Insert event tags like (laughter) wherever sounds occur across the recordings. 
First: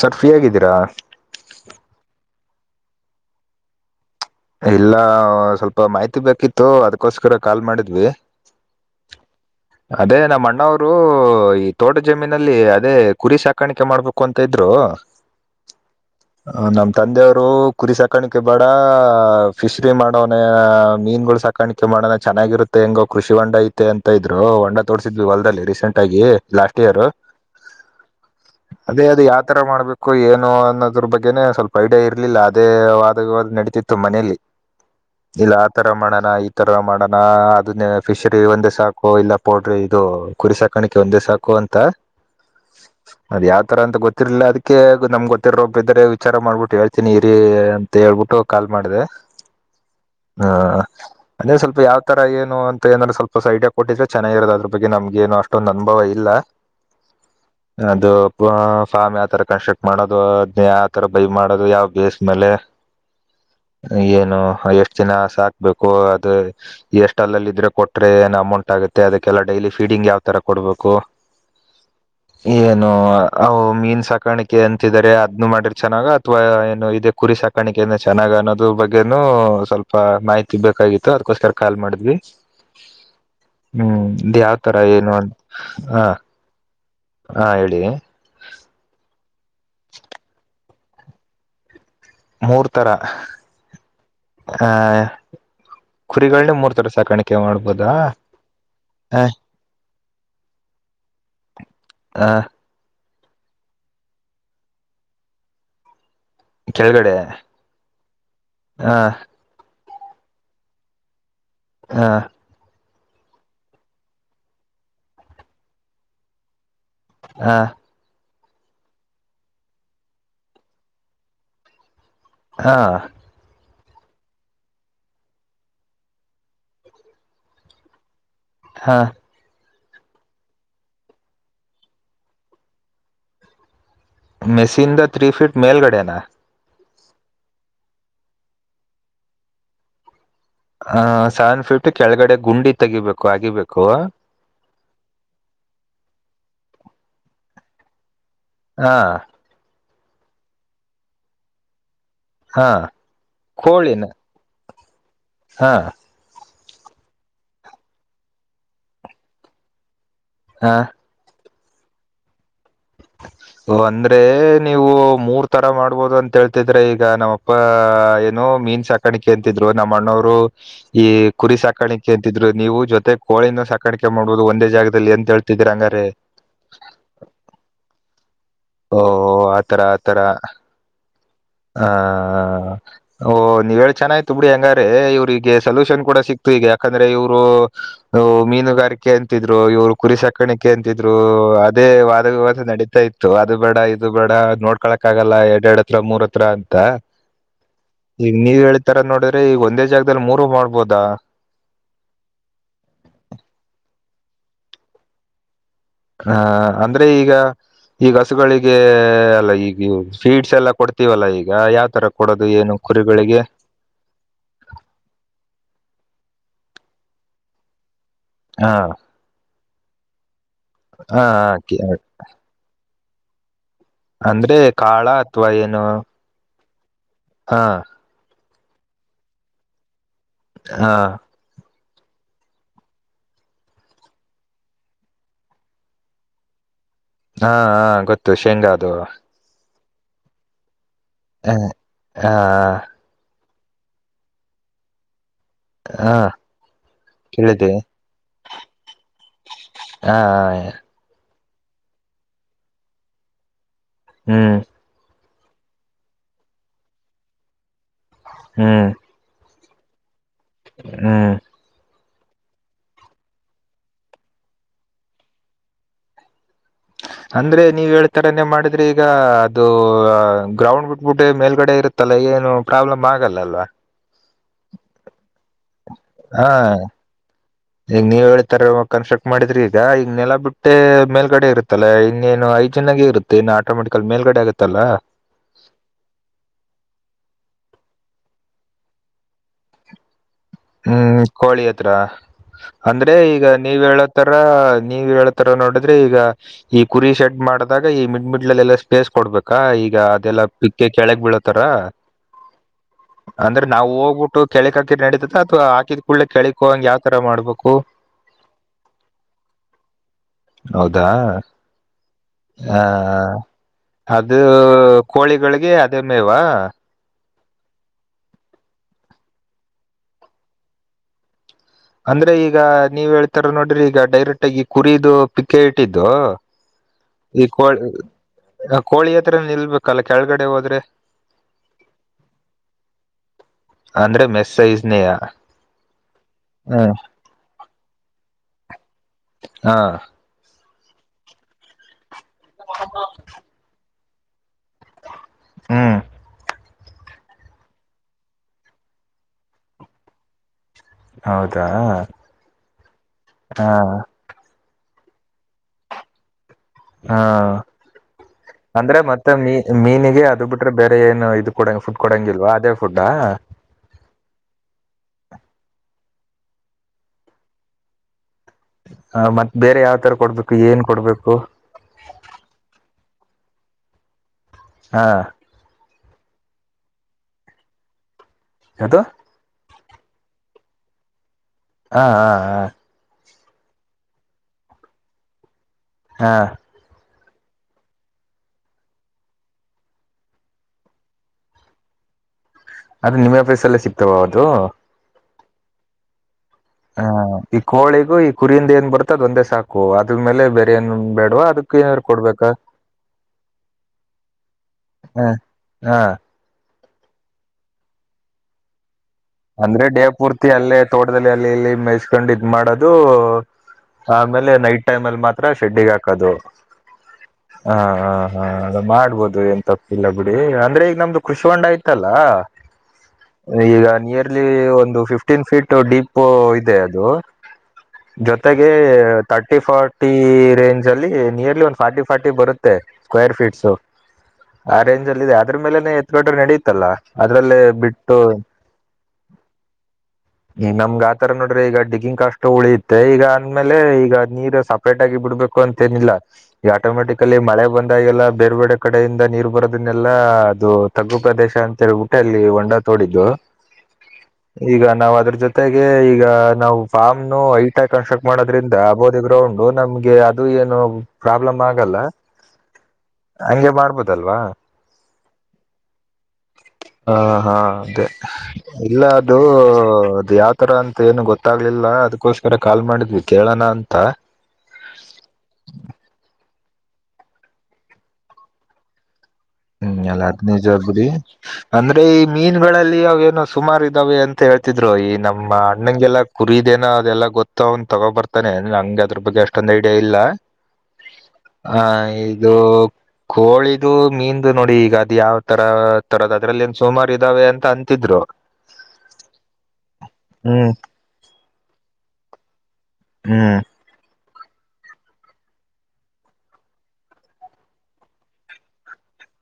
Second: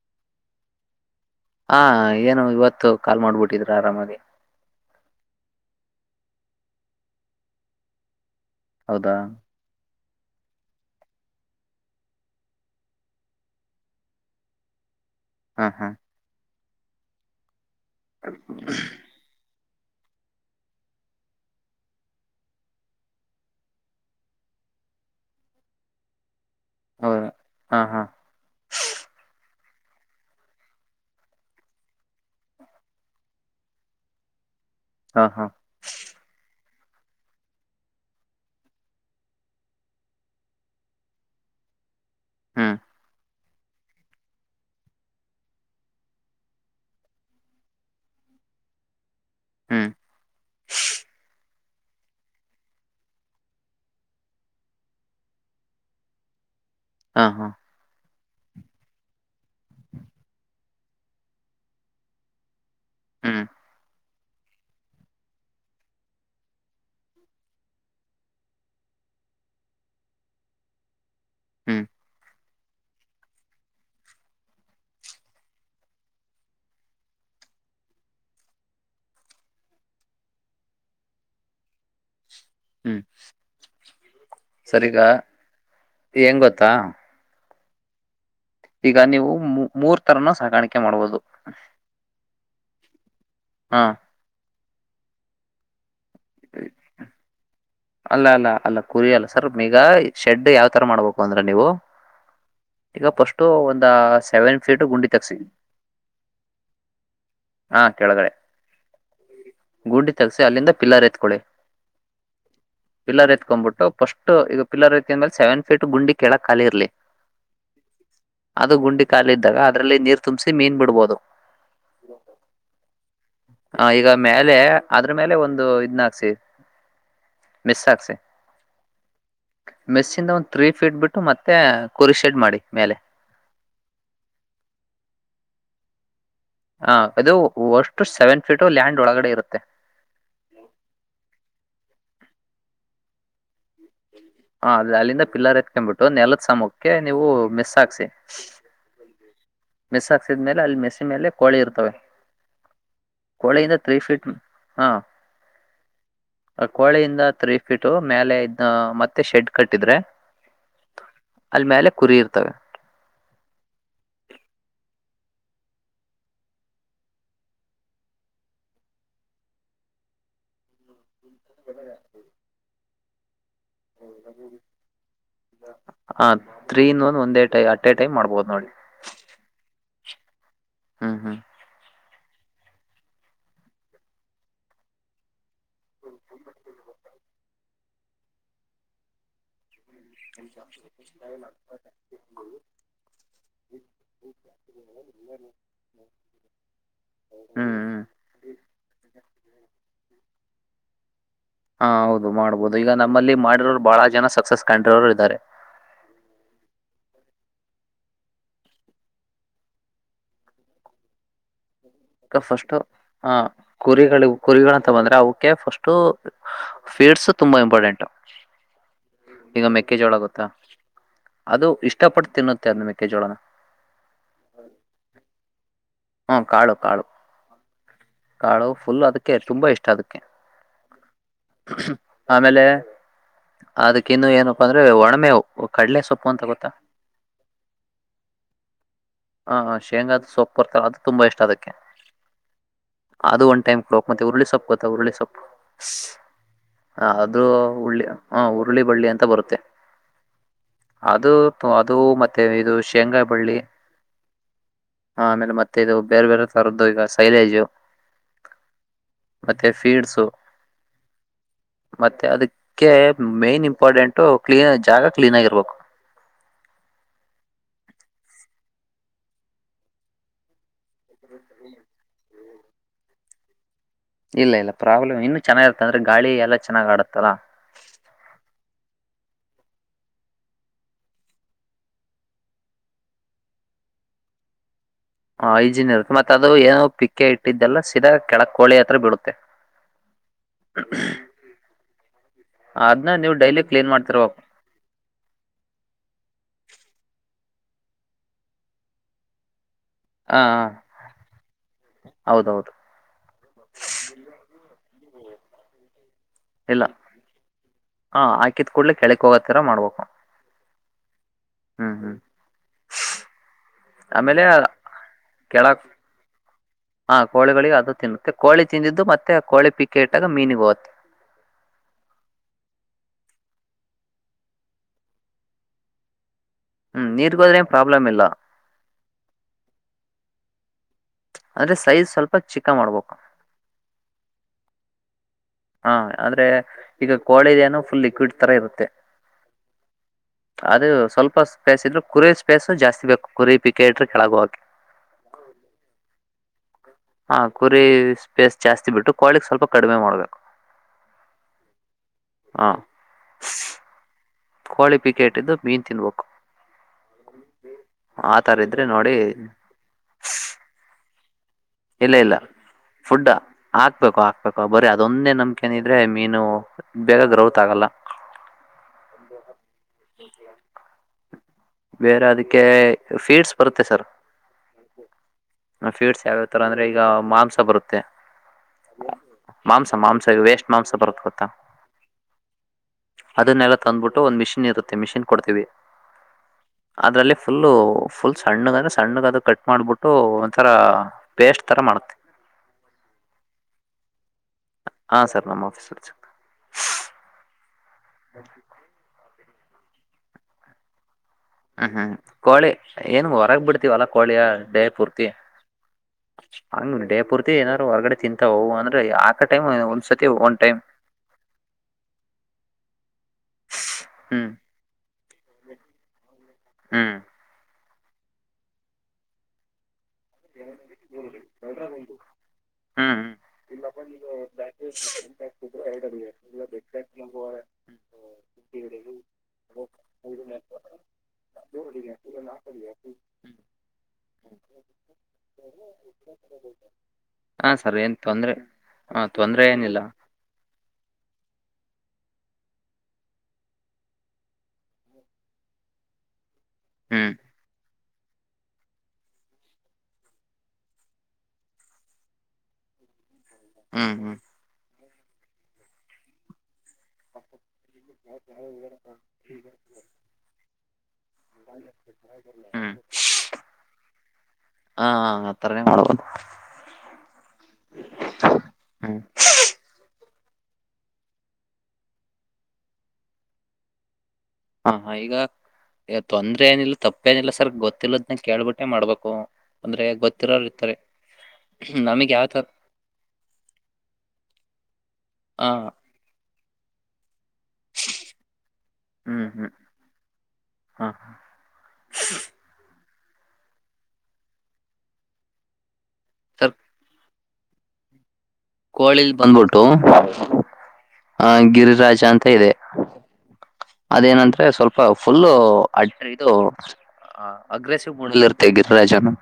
Sir free ಆಗಿದ್ದೀರಾ ಹಾ ಏನು ಇವತ್ತು ಕಾಲ್ ಮಾಡ್ಬಿಟ್ಟಿದಿರಾ ಆರಾಮಾಗಿ ಇಲ್ಲಾ ಸ್ವಲ್ಪ ಮಾಹಿತಿ ಬೇಕಿತ್ತು ಅದಕ್ಕೋಸ್ಕರ ಕಾಲ್ ಮಾಡಿದ್ವಿ ಹೌದಾ ಅದೇ ನಮ್ಮ ಅಣ್ಣಾವ್ರು ಈ ತೋಟದ ಜಮೀನಲ್ಲಿ ಅದೇ ಕುರಿ ಸಾಕ ಕಾಣಿಕೆ ಮಾಡ್ಬೇಕು ಅಂತಿದ್ರು ಹಾ ಹಾ ನಮ್ ತಂದೆಯವರು ಕುರಿ ಸಾಕಾಣಿಕೆ ಬ್ಯಾಡಾ ಫಿಶ್ರರಿ ಮಾಡೋವನೆ ಮೀನ್ ಗಳು ಸಾಕಾಣಿಕೆ ಮಾಡೋನ ಚೆನ್ನಾಗಿರುತ್ತೆ ಹೆಂಗೋ ಕೃಷಿ ಹೊಂಡಾ ಇ ಮ ಅಂತ ಇದ್ರು ಹೊಂಡಾ ತೋಡರ್ಸಿದ್ವಿ ಹೊಲದಲ್ಲಿ ರೀಸೆಂಟ್ ಆಗಿ ಲಾಸ್ಟ್ ಇಯರು ಹೌದು ಹಾ ಹಾ ಅದೇ ಅದು ಯಾವತರಾ ಮಾಡ್ಬೇಕು ಏನು ಅನ್ನೋದ್ರ ಬಗ್ಗೆನೆ ಸ್ವಲ್ಪ ಐಡಿಯಾ ಇರ್ಲಿಲ್ಲ ಅದೇ ವಾದ ವಿವಾದ್ ನಡತಿತ್ತ ತು ಮನೆಯಲ್ಲಿ ಹಾ ಹಾ ಇಲ್ಲಾ ಈ ತರಾ ಮಾಡೋಣ ಈ ತರ ಮಾಡೋಣ ಅದನ್ನ ಫಿಶರಿ ಒಂದೇ ಸಾಕು ಇಲ್ಲ ಪೌಡ್ರಿ ಇದು ಕುರಿ ಸಾಕಾಣಿಕೆ ಒಂದೇ ಸಾಕು ಅಂತಾ ಹ್ಮ್ ಅದ್ ಯಾವ ತರಾ ಅಂತ ಗೊತ್ತಿರ್ಲಿಲ್ಲ ಅದಕ್ಕೆ ನಮ್ ಗೊತ್ತಿರೋಬ್ಬರು ಇದ್ದಾರೆ ವಿಚಾರ ಮಾಡ್ಬಿಟ್ಟು ಹೇಳ್ತೀನಿ ಇರಿ ಅಂತ ಹೇಳ್ಬಿಟ್ಟು ಕಾಲ್ ಮಾಡಿದೆ ಹ್ಮ್ ಹ ಅಂದೆ ಸ್ವಲ್ಪ ಯಾವ ಯಾ ತರಾ ಏನು ಅಂತ ಏನ್ರೆ ಸ್ವಲ್ಪ ಐಡಿಯ ಕೊಟ್ಟಿದೆ ಚೆನ್ನಾಗಿ ಇರೋದ ಅದರ ನಮಗೆ ಏನು ಅಷ್ಟೊಂದು ಅನುಭವ ಇಲ್ಲಾ ಹಾ ಹಾ ಅದು ಫಾರ್ಮ್ ಯಾವ ತರಾ ಕನ್ಸಪ್ ಮಾಡೋದು ಅದ್ ಯಾವ ತರ ಬೈ ಮಾಡೋದು ಯಾವ್ ಬೇಸ್ ಮೇಲೆ ಹೂಂ ಏನು ಎಷ್ಟ ಜನಾ ಸಾಕಬೇಕು ಅದು ಎಷ್ಟ ಅಲ್ಲಿ ಇದ್ರೆ ಕೊಟ್ರೆ ಏನ್ ಅಮೌಂಟ್ ಆಗುತ್ತೆ ಅದಕ್ಕೆಲ್ಲಾ ಡೈಲಿ ಫೀಡಿಂಗ್ ಯಾವ್ ತರಾ ಕೊಡ್ಬೇಕು ಹ್ಮ್. ಏನೊ ಅ ಮೀನ್ ಸಾಕಾಣಿಕೆ ಅಂತಿದಾರೆ. ಅದ್ನು ಮಾಡಿರ್ ಚೆನ್ನಾಗ ಅಥವಾ ಏನು ಇದೇ ಕುರಿ ಸಾಕಾಣಿಕೆ, ಕೆನೆ ಚೆನ್ನಾಗ್ ಅನ್ನೋದ ಬಗ್ಗೆನು ಸ್ವಲ್ಪ ಮಾಹಿತಿ ಬೇಕಾಗಿತ್ತು ಅದ್ಕೋಸ್ಕರ ಕಾಲ್ ಮಾಡಿದ್ವಿ. ಹ್ಮ್ ಹ್ಮ್ ಅದೇ ಯಾವ್ ತರ ಏನು ಹ ಏನ್ ಗೊತ್ತಾ. ಹಾ ಹೇಳಿ. ಈಗ ನೀವು ಮು ಮೂರ್ ತರನು ಸಾಕಣಿಕೆ ಮಾಡಬಹುದು. ಮೂರ್ ತರ. ಹಾ. ಆ. ಕುರಿಗಳನ ಮೂರ್ ತರ ಸಾಕಾಣಿಕೆ ಮಾಡ್ಬೋದಾ. ಅಲ್ಲ ಅಲ್ಲ ಅಲ್ಲ ಹ ಕುರಿಲ್ಲ ಸರ್ ಈಗ ಶೆಡ್ ಯಾವತರ ಮಾಡ್ಬೇಕು ಅಂದ್ರೆ ನೀವು. ಹ ಈಗ ಫಸ್ಟು ಒಂದ ಸೆವೆನ್ ಫೀಟ್ ಗುಂಡಿ ತೆಕ್ಸಿ. ಕೆಳಗಡೆ ಹಾ ಕೇಳಗಡೆೆ. ಹ ಗುಡ್ಡಿ ತೇಗ್ಸಿ ಅಲ್ಲಿಂದ ಪಿಲ್ಲರ್ ಎತ್ಕೊಳ್ಳಿ. ಹಾ. ಪಿಲ್ಲರ್ ಎತ್ಕ್ಬಿಟ್ಟು ಫಸ್ಟ್ ಈಗ ಪಿಲ್ಲರ್ (unintelligible) ಎತಿ ಗದ್ ಮೇಲ್ ಸೆವೆನ್ ಫೀ ಗಂಡಿ ಕೆೇಳಕ್ ಖಾಲಿರ್ಲಿ. ಹಾ. ಅದು ಗುಂಡಿ ಕಾಲಿ ಇದ್ದಾಗ ಅದ್ರಲ್ಲಿ ನೀರ್ ತುಂಬಸಿ ಮೀನ್ ಬಿಡ್ಬೋದು. ಹಾ. ಹ ಈಗ ಮೇಲೆ ಅದ್ರ ಮೇಲೆ ಒಂದು ಇದ್ನ ಹಾಕ್ಸಿ. ಮಿಸ್ಸ ಹಾಕ್ಸಿ. ಹಾ. ಮೆಸ್ಸಿಂದ ಒಂದ್ ತ್ರೀ ಫೀಟ್ ಬಿಟ್ಟು ಮತ್ತೆ ಕುರಿ ಶೆಡ್ ಮಾಡಿ ಮೇಲೆ. ಮೆಸಿಂದ ತ್ರೀ ಫೀಟ್ ಮೇಲ್ಗಡೆನಾ. ಹ ಅದು ಒಷ್ಟು ಸೆವೆನ್ ಫೀಟು ಲ್ಯಾಂಡ್ ಒಳಗಡೆ ಇರುತ್ತೆ. ಹಹ ಸೆವೆನ್ ಫೀಟ್ ಕೆಳಗಡೆ ಗುಂಡಿ ತೆಗಿಬೇಕು. ಹಗಿಬೇಕು. ಹ ಅದೆ ಅಲ್ಲಿಂದ ಪಿಲ್ಲರ್ ಎತ್ಕ್ಬಿಟ್ಟು ನೆಲದ ಸಮಕ್ಕೆ ನೀವು ಮೆಸ್ಸ್ ಹಾಕ್ಸಿ. ಹಾ. ಮೆಸ್ಸ ಹಾಕ್ಸಿದ ಮೇಲೆ ಅಲ್ಲಿ ಮೆಸ್ಸ್ ಮೇಲೆ ಕೋಳಿ ಇರ್ತವೆ. ಹಾ ಕೊಳಿ ಯಿಂದ ತ್ರೀ ಕೋಳಿನ ಫೀಟ್ ಹ ಹಾ ಕೋಳಿಯಿಂದ ತ್ರೀ ಫೀಟ್ ಮೇಲೆ ಇದ ಮತ್ತೆ ಶೆಡ್ ಕಟ್ಟಿದ್ರೆ. ಹಾ. ಅಲ್ ಮ್ಯಾಲೆ ಕುರಿ ಇರ್ತವೆ. (inaudible) ಓ ಅಂದ್ರೆ ನೀವು ಮೂರ್ ತರ ಮಾಡ್ಬೋದು ಅಂತೇಳ್ತಿದ್ರೆ. ಈಗ ನಮ್ಮಪ್ಪಾ ಏನೋ ಮೀನ್ ಸಾಕ್ ಕಣಿಕೆ ಅಂತಿದ್ರು. ನಮ್ಮ ಅಣ್ಣವರು ಈ ಕುರಿ ಸಾಕಾಣಿಕೆ ಅಂತಿದ್ರು ನೀವು ಜೊತೆ ಕೋಳಿನು ಸಾಕಾಣಿಕೆ ಮಾಡ್ಬಹುದು ಒಂದೇ ಜಾಗದಲ್ಲಿ ಎಂತ ಹೇಳ್ತಿದ್ರ ಹಂಗಾರೇ. ತ್ರೀನ್ ಒಂದೇಟೈ ಅಟ್ಟೇ ಟೈಮ್ ಮಾಡ್ಬೋದು ನೋಡಿ. ಓ ಆತರ ಆತರ ಹ್ಮ್ ಹ್ಮ್ ಆ. ಓ ನೀವ್ ಹೇಳಿದ್ ಚೆನಾಯ್ತು ಬಿಡಿ ಹೆಂಗಾರ್ರ ಇವ್ರಿಗೆ ಸೊಲ್ಯೂಷನ್ ಕೂಡ ಸಿಕ್ತು. ಈಗ ಯಾಕಂದ್ರೆ ಇವ್ರು, ದು ಮೀನುಗಾರಿಕೆ ಅಂತಿದ್ರು. ಇವ್ರು, ಕುರಿ ಸಾಕಣಿಕೆ ಅಂತಿದ್ರು ಅದೇ ವಾದ ವಿವಾದ ನಡೀತಾ ಇತ್ ತು ಅದು ಬೇಡ ಇದು ಬೇಡ ನೋಡ್ಕೊಳಕ್ ಆಗಲ್ಲ ಎಡ್ ಎಡ್ ಹತ್ರ ಮೂರ ಹತ್ರ ಅಂತ. ಹ್ಮ್ ಹ್ಮ್ ಈಗ ನೀವ ಹೇಳಿದ್ ನೋಡಿದ್ರೆ ಈಗ ಒಂದೇ ಜಾಗದಲ್ಲಿ ಮೂರು ಮಾಡ್ಬೋದಾ. ಹಾ ಹೌದು ಮಾಡ್ಬೋದು ಈಗ ನಮ್ಮಲ್ಲಿ ಮಾಡಿರೋರು ಬಹಳ ಜನ ಸಕ್ಸಸ್ ಕಂಡಿರೋರು ಇದ್ದಾರೆ. ಹ ಅಂದ್ರೆ ಈಗ. ಈಗ ಹಸುಗಳಿಗೆ ಅಲ್ಲ ಈಗ ಫೀಡ್ಸ್ ಎಲ್ಲ ಕೊಡ್ತೀವಲ್ಲ ಈಗ ಯಾವ್ ತರ. ಈಗ ಕೊಡೋದು ಫಸ್ಟ್ ಏನು ಹ ಕುರಿಗಳಿಗೆ. ಕುರಿಗಳು ಕುರಿಗಳಂತ ಬಂದ್ರೆ ಅವಕ್ಕೆ ಫಸ್ಟ್ ಫೀಡ್ಸ್ ತುಂಬಾ ಇಂಪಾರ್ಟೆಂಟ್. ಹಾ- ಈಗ ಮೆಕ್ಕೆಜೋಳ ಗೊತ್ತಾ ಹ ಅದು ಇಷ್ಟಪಟ್ಟು ತಿನ್ನುತ್ತೆ ಅದದು ಮೆಕ್ಕೆಜೋಳನ. ಅಂದ್ರೆ ಕಾಳ ಅಥವಾ ಏನು. ಹ್ಮ ಕಾಳು ಕಾಳು. ಹಾಂ- ಕಾಳು ಫುಲ್ ಅದಕ್ಕೆ ತುಂಬಾ ಇಷ್ಟ ಅದಕ್ಕೆ. ಹಾ- ಆಮೇಲೆ. ಅದಕ್ಕಿನ್ನು ಏನಪ್ಪಾ ಅಂದ್ರೆ ಒಣಮೆ ಕಡ್ಲೆ ಸೊಪ್ಪು ಅಂತ ಗೊತ್ತಾ. ಹಾ ಹ ಗೊತ್ತು ಶೇಂಗ ಅದು. ಹಾ ಶೇಂಗಾದ ಸೊಪ್ು ಬರ್ತಲ್ಲ ಅದು ತುಂಬಾ ಇಷ್ಟ ಹ ಅದಕ್ಕೆ. ಹ ಅದು ಒ ಟೈಮ್ಲಾಕ್ತ್ತೆ ಉರುಳ್ಳಿೊಪ್ಪ ಗೊತ್ತ ಉರುಳ ಸೊಪ್. ಹಾ ಹ ಅದು ಕೇಳಿದೆ ಉರುಳ್ಳಿ ಹ ಉರುಳಿ ಬಳ್ಳಿ ಅಂತ ಬರುತ್ತೆ. ಹಾ ಹ - ಅದು ಅದು ಮತ್ತೆ ಇದು ಶೇಂಗ ಬಳ್ಳಿ. ಹ್ಮ್- ಹ ಆಮೇಲೆ ಮತ್ತೆ ಇದು ಬೇರೆ ಬೇರೆ ತರದ್ದು ಈಗ ಸೈಲೇಜ್. ಹ್ಮ್- ಮತ್ತೆ ಫೀಡ್ಸು. ಹ್ಮ- ಮತ್ತೆ ಅದಕ್ಕೆ ಮೇನ್ ಇಂಪಾರ್ಟೆಂಟು ಕ್ಲೀನ್ ಜಾಗ ಕ್ಲೀನ್ ಆಗಿರ್ಬೇಕು. ಅಂದ್ರೆ ನೀವ್ ಹೇಳ್ತಾರನೇ ಮಾಡಿದ್ರೆ ಈಗ ಅದು ಗ್ರೌಂಡ್ ಬಿಟ್ಟ. ಗಬಿಟ್ಟೆ ಮೇಲ್ಗಡೆ ಇರುತ್ತಲ್ಲ ಏನು ಪ್ರಾಬ್ಲಮ್ ಆಗಲ್ಲ ಅಲ್ವಾ. ಇಲ್ಲ ಇಲ್ಲ ಪ್ರಾಬ್ಲಮ್ ಇನ್ನುೂ ಚೆನ್ನಾಗಿತ್ತ ಅಂದ್ರೆ ಗಾಳ ಹಾ ಎಲ್ಲ ಚೆನ್ನ್ ಆಡತ್ತಲ್ಲಾ. ಈಗ ನೀವ್ ಹೇಳ್ತಾರ ಕನ್ಸ್ಟ್ರಕ್ಟ್ ಮಾಡಿದ್ರಿ ಈಗ ಈಗ ನೆಲ ಬಿಟ್ಟೆ ಮೇಲ್ಗಡೆ ಇರುತ್ತಲ್ಲ ಇನ್ನೇನು ಐ್ಜನಾಗ ಇರುತ್ತೆ. ಇಏ ಆಟೋಮೆಟಿಕಕ್ಲ್ಲಿ ಮೇಲ್ಗಡೆ ಆಗತ್ತಲ್ಲ. ಹ ಐಜಿನ್ ಇರುತ್ತೆ ಮತ್ತತ್ ಅದು ಏನೋ ಪಿಕ್ಕ ಇಟ್ಟಿದ್ದೆಲ್ಲ ಸೀದಾ ಕೆಳಕ್ ಕೋಳಿ ಹತ್ರ ಬಿಡುತ್ತೆ. (unintelligible) ಹ್ಮ್ ಕೋಳಿ ಹತ್ರ ಅದನ್ನ ಅಂದ್ರೆ ನೀವು ಈಗ ಡೈಲಿ ನೀವ್ ಕ್ಲೀನ್ ಹೇಳತ್ತರ ಮಾಡ್ತಿರ್ಬೇಕು ನೀವ ಹೇಳ. ತರ ನೋಡಿದ್ರೆ ಈಗ ಈ ಕುರಿ ಶೆಡ್ ಮಾಡಿದಾಗ ಈ ಮಿಡ್ ಮಿಡ್ಲ್ ಅಲ್ಲಿ ಎಲ್ಲಾ ಸ್ಪೇಸ್ ಕೊಡ್ಬೇಕಾ ಈಗ. ಹಾ ಅದೆಲ್ಲಾ ಪಿಕ್ಕ ಕೆಳಗ್ ಬೀಳತಾರ. ಹೌದೌದು ಅಂದ್ರೆ ನಾವು ಹೋಗ್ಬಿಟ್ಟು ಕೆಳಿ ಹಾಕಿ ನಡತದ ಅಥವಾ ಹಾಕಿದ್ ಕುೂಳ್ಳಲೆ ಕೆ. ಇಲ್ಲ ಹಾ ಹಾಕಿದ ಕೂಡ್ಲೆ ಕೆಳಕ್ ಹೋಗತರ ಮಾಡ್ಬೇಕು. ಹೌದಾ ಹ್ಮ್ ಹ್ಮ್ ಹ. ಅದು ಆಮೇಲೆ ಕೋಳಿಗಳಿಗೆ ಕೆಳಕ್ ಅದೇ ಮೇವಾ. ಹಾ ಕೋಿಗಳಿಗೆ ಅದು ತಿನ್ತ್ತೆ ಕೋಿ ತಿಂದಿದ್ದು ಮತ್ತೆ ಕೋಳಿ ಪಿಕ್ಕಿ ಇಟ್ಟಾಗ ಮೀನಿಗೆ ಹೋಗುತ್ತೆ. ಅಂದ್ರೆ ಈಗ ನೀವ್ ಹೇಳ್ತಾರ ನೋಡ್ರಿ ಈಗ ಡೈರೆಕ್ಟ್ ಆಗಿ ಕುರಿದು ಪಿಕ್ಕ ಇಟ್ಟಿದ್ದು. ಹ್ಮ್ ಈ ನೀರ್ಗೋದ್ರೆ ಏನ್ ಕೋಳಿ ಪ್ರಾಬ್ಲಮ್ ಇಲ್ಲ ಕೋಳಿ ಹತ್ರ ನಿಲ್ಬೇಕಲ್ಲ ಕೆಳಗಡೆ ಹೋದ್ರೆ. ಅಂದ್ರೆ ಸೈಜ್ ಸ್ವಲ್ಪ ಚಿಕ್ಕ ಮಾಡ್ಬೇಕು. ಅಂದ್ರೆ ಮೆಸ್ ಸೈಜ್ನೇಯ. ಹಾ ಆದ್ರೆ ಈಗ ಕೋಳಿಿದ ಏನೋ ಫುಲ್ ಲಿಕ್ವಿಡ್ ತರ ಇರುತ್ತೆ. ಹಾ ಅದೇ ಸ್ವಲ್ಪ ಸ್ಪೇಸ್ ಇದ್ರೆ ಕುರಿ ಸ್ಪೇಸ್ ಜಾಸ್ತಿ ಬೇಕು ಕುರಿ ಪಿಕೆ ಇಟ್ರೆ ಕೆಳಗೆ ಹೋಗಕೆ. ಹ್ಮ್ ಹಾ ಕುರಿ ಸ್ಪೇಸ್ ಜಾಸ್ತಿ ಬಿಟ್ಟು ಕೋಳಿಕ್ ಸ್ವಲ್ಪ ಕಡಿಮೆ ಮಾಡ್ಬೇಕು. ಹೌದಾ ಹ ಹಾ ಕೋಳಿ ಫಿಕೆ ಇಟ್ಟಿದ್ದು ಮೀನ್ ತಿನ್ಬೇಕು. ಹಾ ಆತರ ಇದ್ರೆ ಅಂದ್ರೆ ಮತ್ತೆ ನೋಡಿ ಮೀ ಮೀನಿಗೆ ಅದು ಬಿಟ್ರೆ ಬೇರೆ ಏನು ಇದು ಕೊಡಂಗ ಫುಡ್ ಇಲ್ಲ ಇಲ್ಲ ಕೊಡಂಗಿಲ್ವಾ ಅದೇ ಫುಡ್ಡಾ ಪುಡ್ ಹ ಹಾಕ್ಬೇಕು ಹಾಕ್ಬೇಕು ಬರೀ ಅದೊಂದೇ ನಂಬಿಕೆನ್ ಇದ್ರೆ ಮೀನು ಬೇಗ ಗ್ರೌತ್ ಆಗಲ್ಲ. ಹ ಮತ್ತ್ ಬೇರೆ ಯಾವ್ ತರ ಕೊಡ್ಬೇಕು ಏನ್ ಕೊಡ್ಬೇಕು. ಬೇರೆ ಅದಕ್ಕೆ ಪೀಡ್ಸ್ ಬರುತ್ತೆ ಸರ್. ಹಾ ಫೀಡ್ಸ್ ಯಾವ್ಯಾವ್ ತರ ಅಂದ್ರೆ ಈಗ ಮಾಂಸ ಬರುತ್ತೆ. ಯಾವದೊ ಮಾಂಸ ಮಾಂಸ ವೇಸ್ಟ್ ಮಾಂಸ ಬರುತ್ತ್ ಗೊತ್ತಾ. ಹಾ ಹಾ ಹಾ ಅದನ್ನೆಲ್ಲ ತಂದ್ಬಿಟ್ಟು ಒಂದು ಮಿಷಿನ್ ಇರುತ್ತೆ ಮಿಷಿನ್ ಕೊಡ್ತೀವಿ. ಹಾ ಅದ್ರಲ್ಲಿ ಪುಲ್ ಪುಲ್ ಸಣ್ಣ ಅಂದ್ರೆ ಸಣ್ಣಗ ಅದು ಕಟ್ ಮಾಡ್ಬಿಟ್ಟು ಒಂಥರಾ ಪೇಸ್ಟ್ ತರ ಮಾಡುತ್ತೆ. ಅದು ನಿಮ್ಮ ಅಫೀಸಲ್ಲೇ ಸಿಗ್ತಾವ ಅದು. ಹಾ ಸರ್ ನಮ್ಮ ಆಫೀಸ್ ಸಿಗು ಹ ಈ ಕೋಳಿಗೂ ಈ ಕುರಿಯಿಂದ ಏನ್ ಬರುತ್ತೋ ಅದು ಒಂದೇ ಸಾಕು ಅದ್ಮೇಲೆ ಬೇರೆ ಏನ್ ಬೇಡವಾ ಅದ್ ಹ್ಮ್ ಹ್ಮ್ ಕೋಳಿ ಏನ್ ಹೊರಗ್ ಬಿಡ್ತಿವಲ್ಲಾ ಕೋಳಿಯ ಡೇ ಹ ಪೂರ್ತಿ. ಹಾ ಹಂಗ್ ಡೇ ಪೂರ್ತಿ ಏನಾರು ಹೊರಗಡೆ ತಿಂತಾವವು ಅಂದ್ರೆ ಯಾಕ್ ಅಂದ್ರೆ ಡೇ ಪೂರ್ತಿ ಅಲ್ಲೇ ತೋಟದಲ್ಲಿ ಅಲ್ಲಿ ಇಲ್ಲಿ ಮೇಯಿಸ್ಕೊಂಡ್ ಇದ್ ಮಾಡೋದು ಹ್ಮ್ ಆಮೇಲೆ ನೈಟ್ ಟೈಮ್ ಅಲ್ಲಿ ಮಾತ್ರ ಶೆಡ್ಡಿಗೆ ಹಾಕೋದು. ಹ್ಮ್ ಹಾ ಹಾ ಹಾ ಅದ್ ಮಾಡ್ಬೂಡ್ರಿ ಎನ್ ತಪ್ ಇಲ್ಲ ಬುಡಿ ಅಂದ್ರೆ ಈಗ ನಮ್ದು ಕೃಷಿ ಹೊಂಡ ಇಯ್ತಲ್ಲ ಹ್ಮ್ ಹ್ಮ್ ಈಗ ನೀರ್ ಅಲ್ಲಿ ಒಂದು ಫಿಫ್ಟೀನ್ ಫೀಟ್ ಡೀಪ್ ಇದೆ ಅದು. ಜೊತೆಗೆ ತರ್ಟಿ ಫಾರ್ಟಿ ರೇಂಜ್ ಅಲ್ಲಿ ನಿಯರ್ಲಿ ಒಂದು ಫಾರ್ಟಿ ಫಾರ್ಟಿ ಬರುತ್ತೆ. ಸ್ಕ್ವೇರ್ ಫೀಟ್ಸು ಆ ರೇಂಜ್ ಅಲ್ಲಿ ಇದೆ ಅದ್ರ ಮೇಲೆನೆ ಎತ್ಕೊಂಡರು ನಡೆಯುತ್ತಲ್ಲ. ಅದ್ರಲ್ಲೇ ಹಾ ಸರ್ ಏನ್ ಬಿಟ್ಟು ತೊಂದ್ರೆ ಹ ತೊಂದರೆ ಏನಿಲ್ಲ. ಈ ನಮಗ ಆತರ ನೋಡಿದೆ ಈಗ ಡಿಗಿಂಗ್ ಕಷ್ಟು ಉಳಿಯತ್ತೆ ಈಗ ಅಂದ್ಮೇಲೆ ಈಗ ನೀರ್ ಸ ಸಪರೆಟ್ ಆಗಿ ಬಿಡ್ಬೇಕು ಅಂತ ಏನಿಲ್ಲ ಈಗ ಹ್ಮ್ ಆಟೋಮೆಟಿಕಲಿ ಮಳೆ ಬಂದ್ ದಗಲ್ಲೆ ಬೇರೆ ಬೇಡೆ ಕಡೆಯಿಂದ ನೀರ್ ಬರೋದನ್ನೆಲ್ಲಾ ಅದು ತಗ್ಗು ಪ್ರದೇಶ ಅಂತ ಹೇಳು ಬುಟ್ಟ್ ಹಟ್ಟಲ್ಲಿ ಹೊಂಡಾ ತೋಡಿದ್ದು. ಹ್ಮ್ ಹ್ಮ್ ಈಗ ನಾವು ಅದ್ರ ಜೊತೆಗೆ ಈಗ ನಾವು. ಫಾರ್ಮ್ ನ್ನೂ ಐಟಕ್ ಕನ್ಸ್ಟ್ರಕ್ಟ್ ಮಾಡೋದ್ರಿಂದ ಅ ಬೋದಿ ಗ್ರೌಂಡು ನಮಗೆ ಅದು ಏನು. ಪ್ರಾಬ್ಲಮ್ ಆಗಲ್ಲ ಹ್ಮ್ ಹಂಗೆ ಮಾಡ್ಬೋದಲ್ವಾ. ಹಾ ಅತರನೆ ಮಾಡಬೋದ್ ಹಾ ಹಾ ಅದೇ ಇಲ್ಲ ಹ್ಮ್ ಅದು ದ್ಯಾ ಯಾವತರ ಅಂತ ಏನು ಗೊತ್ತಾಗ್ಲಿಲ್ಲ ಅದ್ಕೋಸ್ಕರ ಕಾಲ್ ಮಾಡಿದ್ವಿ ಕೇಳೋಣ ಅಂತ. ಹಾ ಹಾ ಈಗ ತೊಂದ್ರೆ ಏನಿಲ್ಲ ತಪ್ಪೇಏನಿಲ್ಲ ಸರ್ ಗೊತ್ತಿಲ್ಲದ್ನ ಕೇಳ್ಬಿಟ್ಟೆ ಮಾಡ್ಬೇಕು. ಹ್ಮ್ ಅಂದ್ರೆ ಎಲ್ಲ ಅದ ಗೊತ್ತಿರೋರು ನಿಜ ಇರ್ತಾರೆ ಬಿಡಿ. ಅಂದ್ರೆ ಈ ನಮಗ್ ಯಾವ ತರ ಮೀನ್ಗಳಲ್ಲಿ ಅವೇಏನೋ ಸುಮಾರು ಇದಾವೆ ಅಂತ ಹೇಳ್ತಿದ್ರು ಈ ನಮ್ಮ ಹ ಅಣ್ಣಂಗೆಲ್ಲ ಕುರಿದೇನ ಅದೆಲ್ಲ ಗೊತ್ತ ಅವನ್ ತಗೋಬರ್ತಾನೆ ನನ್ಗ ಅದ್ರ ಬಗ್ಗೆ ಹ್ಮ್ ಹ್ಮ್ ಅಷ್ಟೊಂದ್ ಐಡಿಯಾ ಇಲ್ಲ. ಹ ಹಾ ಇದು. ಕೋಳಿದು ಮಿಂನದು ನೋಡಿ ಈಗ ಅದ್ ಯಾವ ತರ ತರೋದ ಅದ್ರಲ್ಲಿ ಸರ್ ಏನ್ ಸುಮಾರ ಇದ್ದಾವೆ ಅಂತ ಅಂತಿದ್ರು. ಕೋಳಿಲ್ ಬಂದ್ಬಿಟ್ಟು ಹ್ಮ್ ಆ ಗಿರಿರಾಜ ಅಂತ ಇದೆ. ಹ್ಮ್ ಅದೇನಂದ್ರೆ ಸ್ವಲ್ಪ ಫುಲ್ಲು ಅಡ್ಡ ಇದು ಹ ಅಗ್ರೆಸಿವ್ ಮೂಡಲಿ ಇರ್ತೆರ್ ತೆಗೀರ್ ರಾಜಾ ನೀವ್.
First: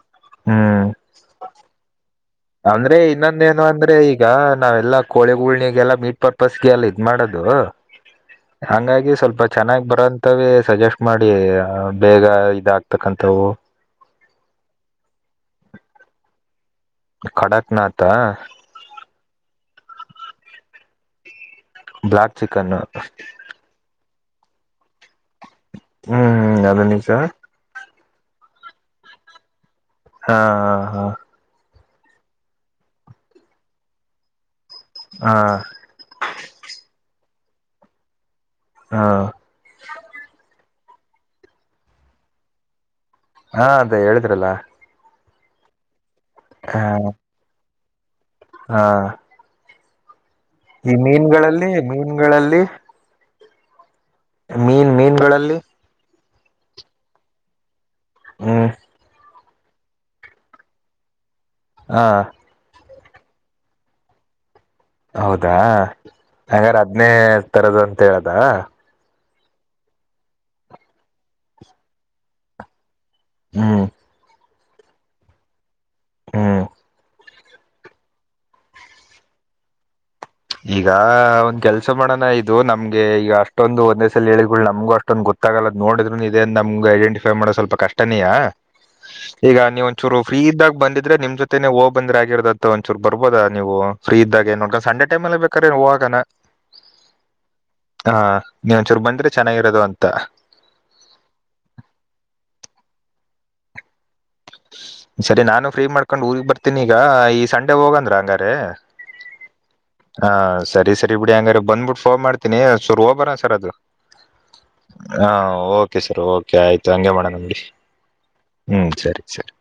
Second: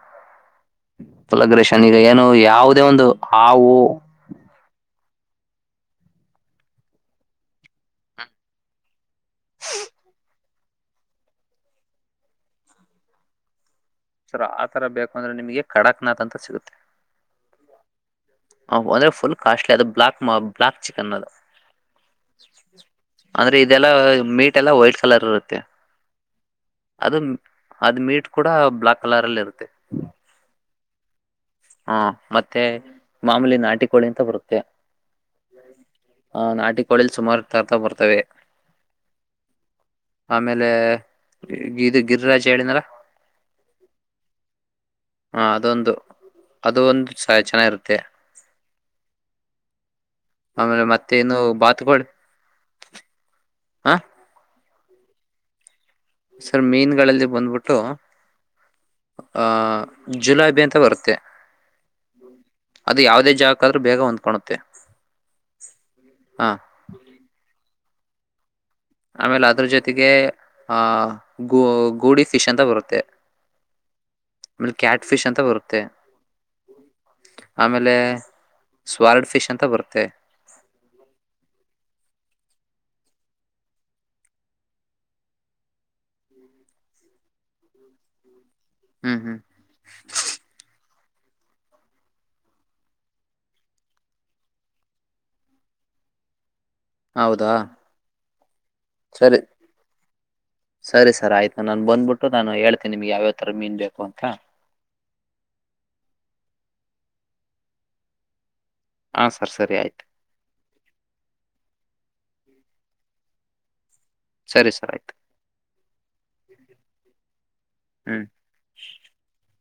ಹ್ಮ್ ಪುಲ ಅಗ್ರೇಶನ್ ಈಗ ಏನು ಯಾವುದೇ ಅಂದ್ರೆ ಒಂದು ಇನ್ನೊಂದೇನು ಹಾವು. ಅಂದ್ರೆ ಈಗ ನಾವೆಲ್ಲಾ ಕೋಳಿಗೂಣಿಗೆಲ್ಲ ಮೀಟ್ ಪರ್ಪಸ್ಗೆ ಎಲ್ಲ ಇದ್ ಮಾಡೋದು ಹಂಗಾಗಿ ಸ್ವಲ್ಪ ಚೆನ್ನಾಗಿ ಬರೋಂತವ ಸಜೆಸ್ಟ್ ಮಾಡಿ ಬೇಗ ಇದಾಗಗ್ತಕ್ಕಂತವು. ಸರ್ ಆಥರ ಬೇಕು ಅಂದ್ರೆ ನಿಮಗೆ ಕಡಕ್ನಾಥ್ ಅಂತ ಸಿಗುತ್ತೆ. ಕಡಕ್ನಾಥ. ಹ ಒಂದ್ರೆ ಫುಲ್ ಕಾಸ್ಟ್ಲಿ ಅದು ಬ್ಲಾಕ್ ಬ್ಲಾಕ್ ಚಿಕನ್ ಅದು. Black chicken. ಇದೆಲ್ಲಾ ಮೀಟ್ ಎಲ್ಲ ವೈಟ್ ಕಲರ್ ಇರುತ್ತೆ. ಹ್ಮ್ ಹ್ಮ್ ಅದು ನಿಜಾ. ಅದ್ ಮೀಟ್ ಕೂಡ ಬ್ಲಾಕ್ ಕಲರ್ ಅಲ್ಲಿ ಇರುತ್ತೆ. ಹಾ ಹಾ ಹಾ. ಹಾ ಮತ್ತೆ ಮಾಮೂಲಿ ನಾಟಿಕೋಳಿ ಅಂತ ಬರುತ್ತೆ. ಹಾ ಹಾ ನಾಟಿ ಕೋಳಿ ಅಲ್ಲಿ ಸುಮಾರು ತರ್ತಾ ಬರ್ತವೆ. ಹಾ ಆಮೇಲೆ ಗಿದು ಗಿರಿರಾಜ್ ಹೇಳಿದ್ನಲ್ಲ. ಹಾ ಅದೇ ಹೇಳಿದ್ರಲ್ಲ. ಹಾ ಅದೊಂದು ಹ ಅದು ಒಂದು ಸ ಚೆನ್ನಾಗಿರುತ್ತೆ. ಹಾ ಆಮೇಲೆ ಈ ಮತ್ತೆ ಇನ್ನು ಮೀನುಗಳಲ್ಲಿ ಬಾತುಕೋಳಿ ಮೀನುಗಳಲ್ಲಿ ಹ ಮೀನ್ ಮೀನ್ಗಳಲ್ಲಿ. ಸರ್ ಮೀನ್ಗಳಲ್ಲಿ ಬಂದ್ಬಿಟ್ಟು ಹ್ಮ್ ಹಾ ಜುಲಾಬಿ ಅಂತ ಬರುತ್ತೆ. ಹಾ ಅದು ಯಾಾವದೇ ಜಾಗಕ್ ಆದ್ರೂ ಬೇಗ ಹೊಂದ್ಕೊಣತ್ತೆ. ಹೌದಾ ಹಂಗಾರ ಅದನೇ ತರದು ಅಂತ ಹೇಳದ. ಆಮೇಲೆ ಅದ್ರ ಜೊತೆಗೆ ಆ ಗು ಗೂಡಿ ಫಿಶ್ ಅಂತ ಬರುತ್ತೆ ಹ್ಮ್ ಆಮೇಲೆ ಕ್ಯಾಟ್ ಫಿಶ್ ಅಂತ ಬರುತ್ತೆ ಹ್ಮ್ ಆಮೇಲೆ ಸ್ವರ್ಡ್ ಫಿಶ್ ಅಂತ ಬರುತ್ತೆ. ಈಗ ಒಂದ್ ಕೆಲ್ಸ ಮಾಡೋಣ ಇದು ನಮ್ಗೆ ಈಗ ಅಷ್ಟೊಂದು ಒಂದೇ ಸಲ ಹೇಳಿಗಳು ನಮ್ಗು ಅಷ್ಟೊಂ ದ್ ಗೊತ್ತಾಗಲ್ಲದ ನೋಡಿದ್ರರುನು ಇದೇನ್ ನಮ್ಗ್ ಐಡೆಟಫೈ ಮಾಡೋ ಸ್ವಲ್ಪ ಕಷ್ಟನೇಯಾ. ಹ್ಮ್ ಹ್ಮ್ ಈಗ ನೀವ್ ಒಂಚೂರು. ಫ್ರೀ ಇದಾಗ ಬಂದಿದ್ರೆ ನೀಮ್ ಜೊತೆನೆ ಹೋ ಬಂದ್ರೆ ಆಗಿರ್ದ್ತು ಒಂಚೂರ್ ಬರ್ಬೋದ ನೀವು ಫ್ರೀ ಇದ್ದಾಗೇ. ಏ ನೋಡ್ಕ್ ಸಂಡೆ ಟೈಮಲ್ಲಿ ಬೇಕ್ರೇ ಹೋಗನ. ಹೌದಾ ಹ ನೀವ ಒಂದಚೂರು ಬಂದಿದ್ರೆ ಸರಿ ಚೆನ್ನಾಗಿರೋದು ಅಂತ. ಸರಿ ಸರ್ ಆಯ್ತು ನಾನು ಬಂದ್ಬಿಟ್ಟು ನಾನು ಹೇಳ್ತನಿ ನಿಮ್ಗೆ ಯಾವಥರ ಮೀನ್ ಬೇಕು ಅಂತ. ಸರಿ ನಾನು ಫ್ರೀ ಮಾಡ್ಕೊಂಡು ಊರಿಗ್ ಬರ್ತೀನಿ ಈಗ ಈ ಸಂಡೆ ಹೋಗಂದ್ರ ಹಂಗಾರೆ. ಹಾ ಸರ್ ಸರಿ ಆಯ್ತು. ಹಾ ಸರಿ ಸರಿ ಬಿಡಿ ಹಂಗಾರ ಬಂದ್ಬಿಟ್ಟ ಫೋನ್ ಮಾಡ್ತೀನಿ ಸರ್ ಹೋಗಬರ ಸರ್ ಅದು. ಸರಿ ಸರ್ ಆಯ್ತು. ಹಾಂ ಓಕೆ ಸರ್ ಓಕೆ ಆಯ್ತು ಹಂಗೆ ಮಾಡೋಣ ಬಿಡಿ. ಹ್ಮ್. ಹ್ಮ್ ಸರಿ ಸರಿ.